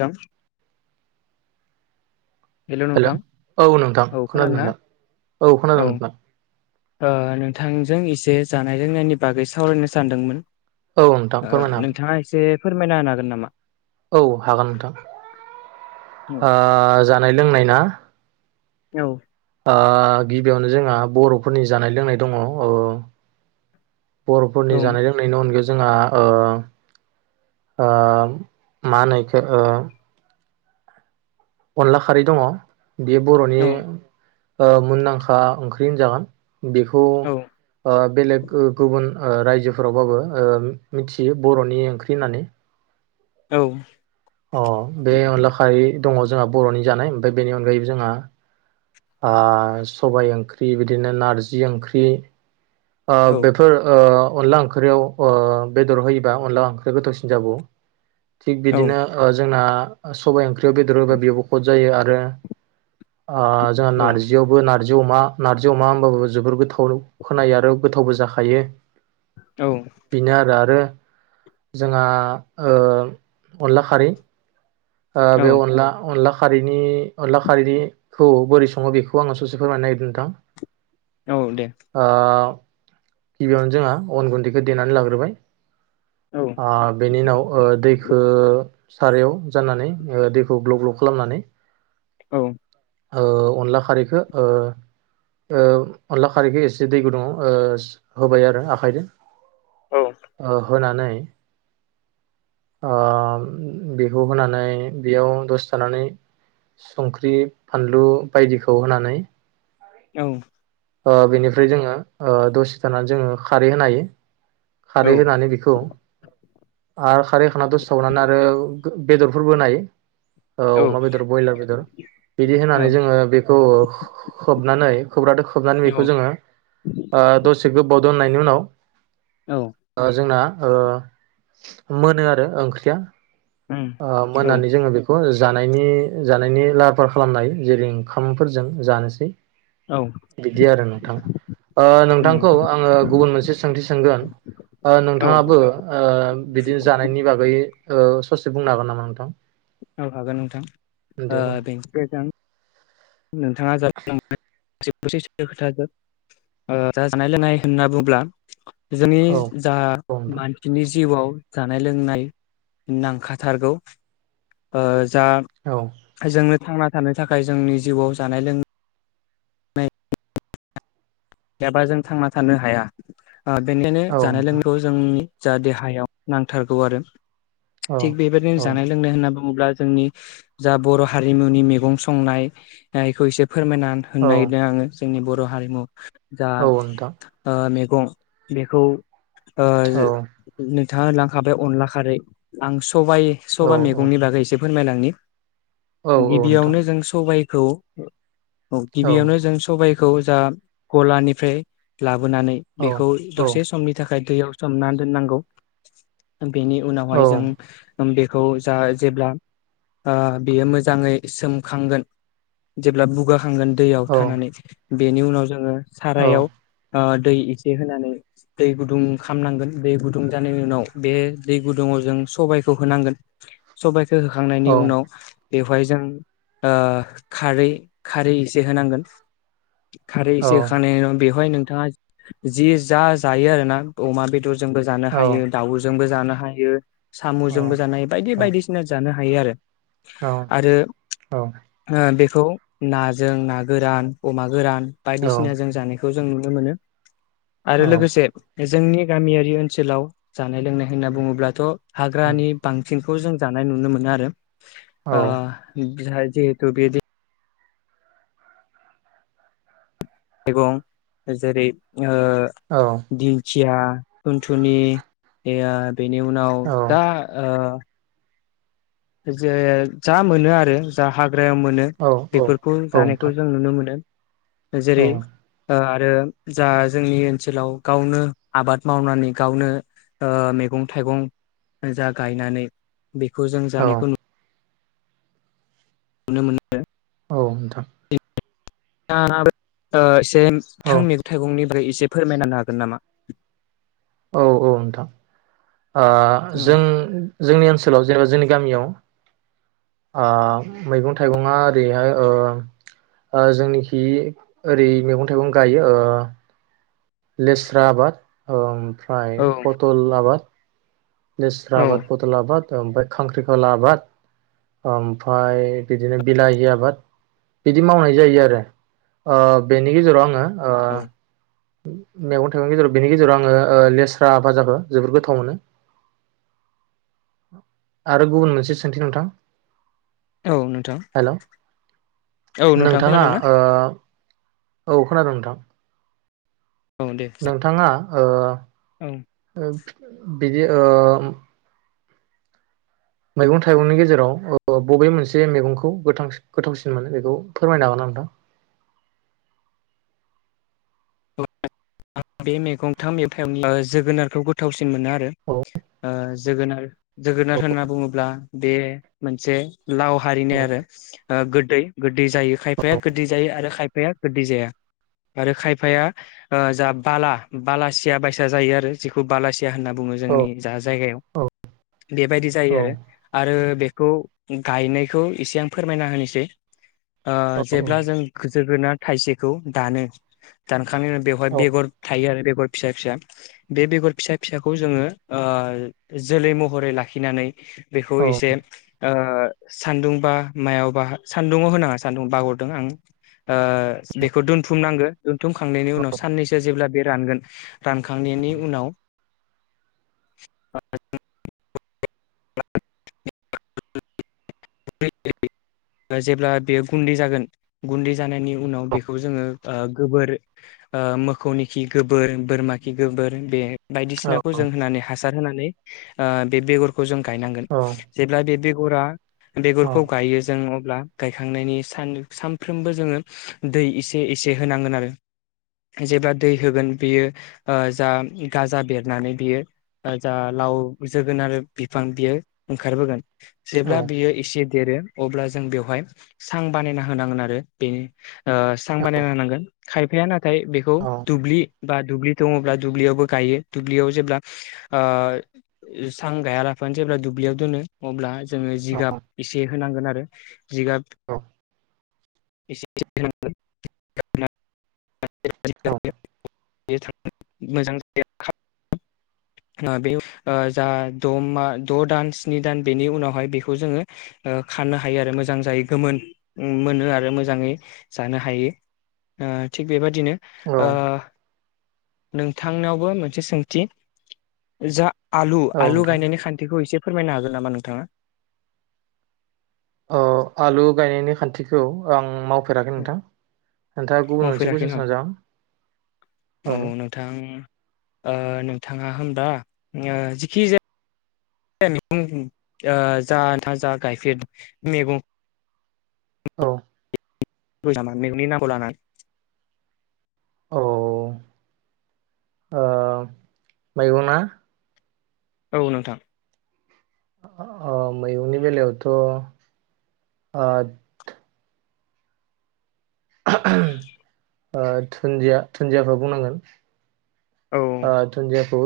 नोंथां [unintelligible] हेल' औ नोंथां औ खोनादों खोनादोंना नोंथां औ खोनादों नोंथां। ओ नोंथांजों इसे जानाय लोंनायनि बागै सावरायनो सानदोंमोन। औ नोंथां ओ फोरमायनो हागोन। नोंथाङा एसे फोरमायना होनो हागोन नामा। औ हागोन नोंथां औ ओ जा जानाय लोंनाय ना। औ ओ गिबियावनो जोंहा बर'फोरनि जानाय लोंनाय दङ ओ बर'फोरनि औ जानाय लोंनायनि अनगायै जोंहा ओ-ओम मा होनो इखो ओ- अनला खारै दङ'। बेयो बर'नि औ ओ मुंदांखा ओंख्रि होनजागोन। बेखौ औ ओ बेलेग ओ गुबुन ओ रायजोफोरावबाबो ओ मिथियो बर'नि ओंख्रि होननानै औ। अह बे अनला खारि। दङ' जोंहा बर'नि जानाय ओमफ्राय बेनि अनगायै जोंहा ओ सबाय ओंख्रि बिदिनो नारजि ओंख्रि। ओ बेफोर ओ अनला ओंख्रियाव ओ बेदर होयोबा अनला ओंख्रिया गोथावसिन जाबावो। थिग बिदिनो ओ जोंना ओ ओ सबाय ओंख्रि बेयाव बेदर होबा बिब खद जायो आरो। [unintelligible] ओ जोंहा नारजियावबो नारजि जि अमा नारजि अमा होनबाबो जोबोर गोथाव अरौ खोनायो आरो औ गोथावबो जाखायो। औ बिनो आरो आरो। जोंहा ओ अनला खारै। ओ औ बे अनला अनला। खारैनि अनला खारैनि खौ बोरै सङो बेखौ आङो ससे फोरमायनो नागिरदों नोंथां। औ दे ओ। गिबियावनो जोंहा अन गुन्दैखौ देनानै लाग्रोबाय। औ ओ बेनि उनाव ओ दैखो सारायाव। जाननानै ओ दैखौ ग्लब ग्लब खालामनानै। औ। ओ अनला खारैखो ओ औ अनला खारैखो एसे दै गुदुङाव ओस होबाय आरो आखाइजों। औ ओ होनानै। [unintelligible] बिखौ होनानै बेयाव दसे थानानै संख्रि फानलु बायदिखौ होनानै। औ। ओ बेनिफ्राय जोङो ओ दसे थानानै जोङो खारै होनो हायो। औ खारै होनानै बिखौ। आर खा साराय खाना दसथाबावनानै आरो बेदरफोरबो होनो हायो औ ओ अमा बेदर ब्रयलार बेदर बिदि होनानै जोङो बेखौ खो-खोब नानै खौबग्रादो खो खोबनानै बेखौ जोङो ओ दसे गोबाव दोननायनि उनाव औ ओ जोंना ओ मोनोआरो ओंख्रिया उम ओ औ मोननानै जोङो बेखौ ज जानायनि जानायनि लाहार फाहार खालामनाय जेरै ओंखामफोरजों जानोसै बिदि आरो नोंथां ओ नोंथांखौ आङो गुबुन मोनसे सोंथि सोंगोन उम औ नोंथाङाबो ओ बिदिनो जानायनि बागै ओ ससे बुंनो हागोन नामा नोंथां? औ हागोन नोंथां ओ दे बुं बेंको जों नोंथाङा दासो बुंलांनाय स-ससे खोथाजों ओ जानाय लोंनाय होनना बुंब्ला जोंनि औ जा औ नोंथां मानसिनि जिउवाव जानाय लोंनाय नांखाथारगौ ओ जा औ जोंनो थांना थानो थाखाय जोंनि जिउआव जानाय लों गैयाबा जों थांना थानो हाया । ओ बेनिखायनो औ जानाय नोंथां लोंनायखौ जोंनि जा देहायाव नांथारगौआरो औ थिग बेबायदिनो औ जानाय लोंनाय होनना बुं बुंब्ला जोंनि जा बर' हारिमुनि मैगं संनायखौ इसे फोरमायना औ होनो नागिरदों आङो जोंनि बर' हारिमु जा नोंथां ओ मे गं बेखौ ओ जो औ नो नोंथाङा होनलांखाबाय अनला खारै आं स सबाइ औ सबाइ औ मैगंनि बागै इसे फोरमायलांनि औ नोंथां गिबियावनो जों सबाय औ औ गिबियावनो जों सबाइ खौ जा गलानिफ्राय लाबो नानै औ बेखौ औ दसे औ समनि थाखाय दैयाव सोमनानै दोननांगौ बेनि औ उनावहाय जों बेखौ जा जेब्ला ओ बेयो मोजाङै सोमखांगोन जेब्ला बुगा खांगोन दैयाव थानानै बेनि उनाव जोङो। सारायाव ओ दै एसे होनानै दै गुदुं खालामनांगोन दै गुदुं जानायनि उनाव बे दै गुदुाव जों सखौ होनांगोन सबाइ खो होखांनायनि उनाव बेवहाय जों ओ खारै खारै एसे होनांगोन। खारैसे बेवहाय नोंथाङा जि जा जायो आरोना अमा बेद र जोंबो जानो हायो दाउजोंबो जानो हायो। साम'जोंबो जानो हायो बायदि बायदिसिना जानो हायो आरो आरो ओ बे खौ नाजों ना गोरान अमा गोरान औ बायदिसिना जों जानायखौ जों नुनो मोनो आरो लोगोसे जोंनि गामियारि ओनसोलाव जानाय लोंनाय होनना बुङोब्लाथ' हाग्रानि बांसिन खौ जों जानाय नुनो मोनो आरो आ बिहारि जिहेथु बेदि मैगं जेरै- ओ दिंखि या थुनथुनि बेनि उनाव दा ओ जे जा मोनो आरो जा हा ग्रोयाव मोनो औ औ बेफोरखौ नोंथां जानायखौ जों नुनो मोनो औ जेरै ओ आरो जा जोंनि ओनसोलाव गावनो आबाद मावनानै गावनो ओ मेगं थाइगं जा गायनानै बेखौ औ जानायखौ नु नो मोनो औ नोंथां [unintelligible] [unintelligible] फ्राय औ एसे फोरमायना होनो हागोन नामा? औ औ नोंथां ओ औ जों जोंनि ओनसोलाव जेनेबा जोंनि गामियाव ओ मैगं थाइगङा ओरैहाय ओ ओ जोंनिखि ओरै मैगं थाइगं गायो ओ लेस्रा आबाद ओम फ्राय औ पथल आबाद लेस्रा आबाद पटल आबाद ओमफ्राय खांख्रिखला आबाद ओमफ्राय बिदिनो बिलाहि आबाद बिदि मावनाय जायो आरो ओ बेनि गेजेराव आङो ओ औ मेगं थाइगंनि गेजेराव बेनि गेजेराव आङो ओ लेस्रा भाजाखौ जोबोद गोथाव मोनो आरो गुबुन मोनसे सोंथि नोंथां? औ नोंथां हेल' औ नोंथां नोंथाङा खोनादोंना? ओ औ खोनादों नोंथां औ दे नोंथाङा ओ औ बिदि ओ मैगं थाइगंनि गेजेराव ओ बबे मोनसे मेगंखौ गोथां गोथावसिन मोनो बेखौ फोरमायनो हागोनना नोंथां? आं बे [unintelligible] जोगोनारखौ गोथावसिन मोनो आरो औ ओ जोगोनार जोगोनार होनना बुङोब्ला बे मोनसे लाव हारिनि आरो ओ गोदै गो जायो खायफाया गोदै जायो आरो खायफाया गोदै जाया आरो खायफाया ओ जाब बाला बालासिया बायसा जायो आरो जखौ बालासि होनना बुङो औ जोंनि जा जायगायाव औ बेबायदि जायो आरो बे खौ गायनायखौ एसे आं फोरमायना होनो सै ओ जेब्ला जों गोजो जोगोना थाइसेखौ दानो दानखांनायनि उनाव बेवहाय औ बेगर रो बेगर फिसा फिसा बे बेगर फिसा फिसाखौ जोङो ओ जोलै महरै लाखिनानै बेखौ औ इसे ओ सान्दुंबा मायावबा सान्दुङाव होनाङा सानदुं बागरदों आं ओ बेखौ दोनथुम नांगो दोनथुमखांनायनि उनाव साननैसो जेब्ला बे रानगोन रानखांनाय उनाव [unintelligible] जेब्ला बेयो गुन्दै जागोन गुन्दै जानायनि उनाव बेखौ जोङो ओ गोबोर ओ मोखौनि गोबोर बोरमा खि गोबोर बे औ बायदिसिनाखौ जों होनानै हासार होना हा बे बेगर खौ जों गायनांगोन जेब्ला बे फोरा बेगरखौ गायो जों अ ब्ला गायखांनायनि सान सानफ्रोमबो जोङो दै एसे एसे होनांगोन आरो जेब्ला दै होगोन बियो ओ जा गाजा बेरनानै बियो जा लाव जोगोनार बिफां बियो ओंखारबोगोन। जेब्ला औ बियो इसे देरो अब्ला जों बेवहाय सां बानायना होनांगोन आरो बे ओ सां बानायना होनांगोन खायफाया नाथाय दुब्लि बा दुब्लि दङब्ला दुब्लियावबो गायो दुब्लियाव जेब्ला ओ सां गायालाफानो जेब्ला दुब्लियाव दोनो अब्ला जोङो जिगाब एसे होनांगोन आरो [inaudible] जिगाब [inaudible] [inaudible] औ [inaudible] [unintelligible] ओ द' मा द' दान स्नि दान बेनि उनावहाय बेखौ जोङो ओ खानो हायो आरो मोजां जायो गोमोन मोनो आरो मोजाङै जानो हायो। ओ थिग बेबा दिनो औ औ ओ नोंथांनावबो मोनसे सोंथि जा आलु औ आलु नोंथां गायनानानै खान्तिखौ एसे फोरमायनो हागोन नामा नोंथांङा? अ आलु गायनायनि खान्थिखौ आं माव फेराखै नोंथां नोंथांङा गुबुन मोनसे मावफेराखै कुइसन न सोंजागोन ओहो। ओ नोंथांङा होमबा ओ जिखि जाया मैगं ओ जा नोंथां आं जा गायफेर मैगं औ। [unintelligible] मेगंनि नामखौ लाना औ ओ मैगंना औ नोंथां। [inaudible] अ मैगंनि बेलायावथ' ओ। ओ दुन्दिया दुन्दियाखौ बुंनांगोन। औ ओ दुन्दिया। खौ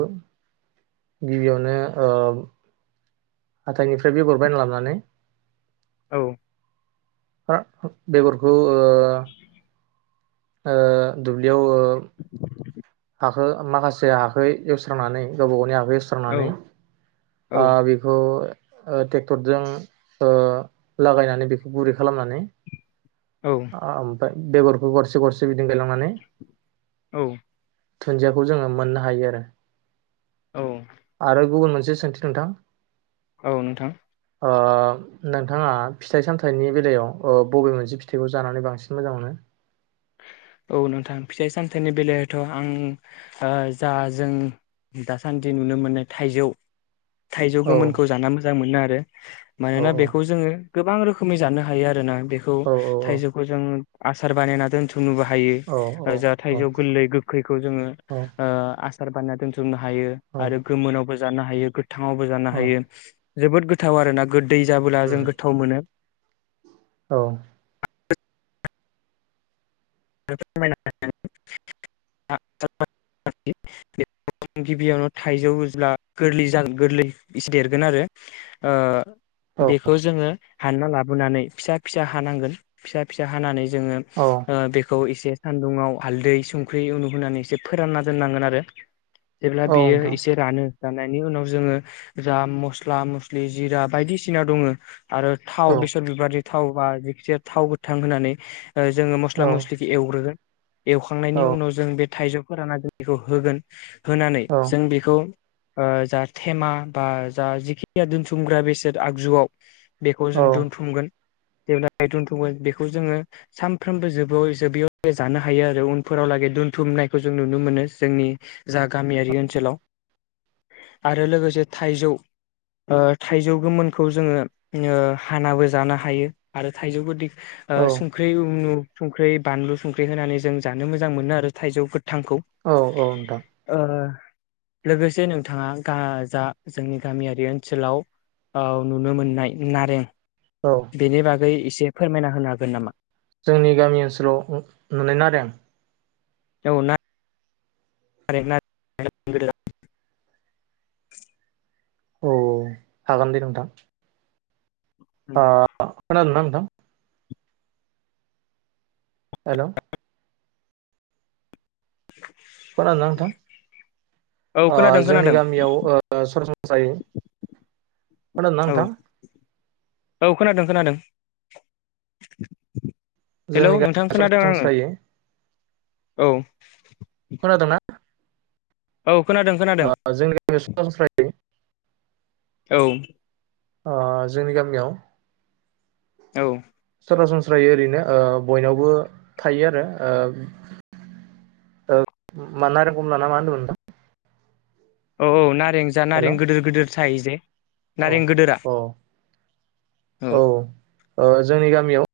गिबियावनो ओ हाथायनिफ्राय बेगर बायना लाबानै औ। बा बेगरखौ ओ ओ दुब्लियाव ओ हाखौ माखासे हाखौ एवस्रांनानै गावबा गावनि हा स्रांनानै औ औ ओ बेखौ ओ टेक्टरजों ओ लागायनानै बेखौ गुरै खालामनानै औ आ। फाय बेगरखौ गरसे गरसे बिदिं गायलांनानै औ। दुन्दियाखौ जोंङो मोननो हायो आरो। औ आरो गुबुन मोन मोनसे सोंथि नोंथां। औ नोंथां। ओ नोंथांङा फिथाइ सामथाइनि बेलायाव ओ बबे मोनसे फिथाइखौ जानानै बांसिन मोजां मोनो? औ नोंथां फिथाइ सामथाइनि बेलायावथ' आं ओ जा जों दासान्दि नुनो मोननाय थाइजौ थाइजौ औ गोमोनखौ जाना मोजां मोनो आर औ मानोना बेखौ जोंङो गोबां रोखोमै जानो हायो आरोना। बेखौ औ थाइजौखौ जों आसार बानायना दोनथ नोबो औ हायो औ जाथाइजौ गोरलै गोखैखौ जोंङो औ ओ आस सार बाननाय दोन्थुमनो हा हायो आरो गोमोनावबो जानो हायो गो थांङावबो जानो औ हायो। जोबोद गोथाव आरो ना गोदै जाबोला जों गोथाव मोनो [unintelligible] [inaudible] गिबियावनो थाइजौब्ला गोरलै जा गोरलै इसे देरगोन आरो ओ बेखौ जोङो हानना लाबोनानै फिसा फिसा हानांगोन फिसा फिसा हानानै जों उम औ ओ बेख खौ इसे सानदुंयाव हालदै संख्रि उनुहोनानै एसे फोरानना दोननांगोन आरो जेब्ला औ बेयो नोंथां एसे रानो जानायनि उनाव जोङो जा मस्ला मस्लि जिरा बायदिसिना दङो आरो थाव औ बेसर बेबादि थाव बा जेखिजा थाव गोथां होनानै ओ जोङो मस्ला औ मस्लि एवग्रोगोन एवखांनायनि औ उनाव जों बे थाइजौ फोरानना दोननायखौ होगोन होनानै जों बेखौ ओ जा थेमा बा जा जिखि [unintelligible] या दोनथुमग्रा बेसाद आगजुआव बेखौ औ जों दोनथुमगोन जेब्ला हाय दोनथुमगोन बेखौ जोङो सानफ्रोमबो जोबोयै जों बेयाव जानो हायो आरो उनफोरावलागै दोनथुमनायखौ जों नुनो मोनो जोंनि जा गामियारि ओनसोलाव आरो लोगोसे थाइजौ ओ थाइजौ गोमोनखौ जोङो ङो हानाबो जानो हायो आरो थाइजौ गोदै ओ संख्रै उनु संख्रै बानलु संख्रि होनानै जों जानो मोजां मोनो आरो थाइजौ फोद थांखौ औ नोंथां ओ लोगोसे नोंथाङा गा जा जोंनि गामियारि ओनसोलाव ओ नुनो मोननाय नारें औ बेनि बागै इसे फोरमायना होनो हागोन नामा जोंनि गामि ओनसोलाव उ नुनाय नारें औ ना नारें [unintelligible] [inaudible] औ औ हागोन दे नोंथां आ खोनादो ना नों थां हेल' खोनादोंना नोंथां? औ ओ खोनादों जोंनि खोनादों गामियाव ओ सरा जायो। खोनादोंना औ नोंथां? औ खोनादों खोनादों। हेलौ जोंनि नोंथां गामियाव खोनादों आङो। सरासनस्रायै औ खोनादोंना? औ खोनादों खोनादों अ जोंनि गामियाव सनस्रायै। औ अ जोंनि गामियाव औ सरासनस्रायै ओरैनो ओ बयनावबो थायो आरो ओ मा नारें खमला ना ना मा होनदोंमोन नोंथां? औ औ ना रें जा नारें हेल' गोदोन गोदोर सायोजे अ नारें गोदोरा अ औ ओ जोंनि गामियाव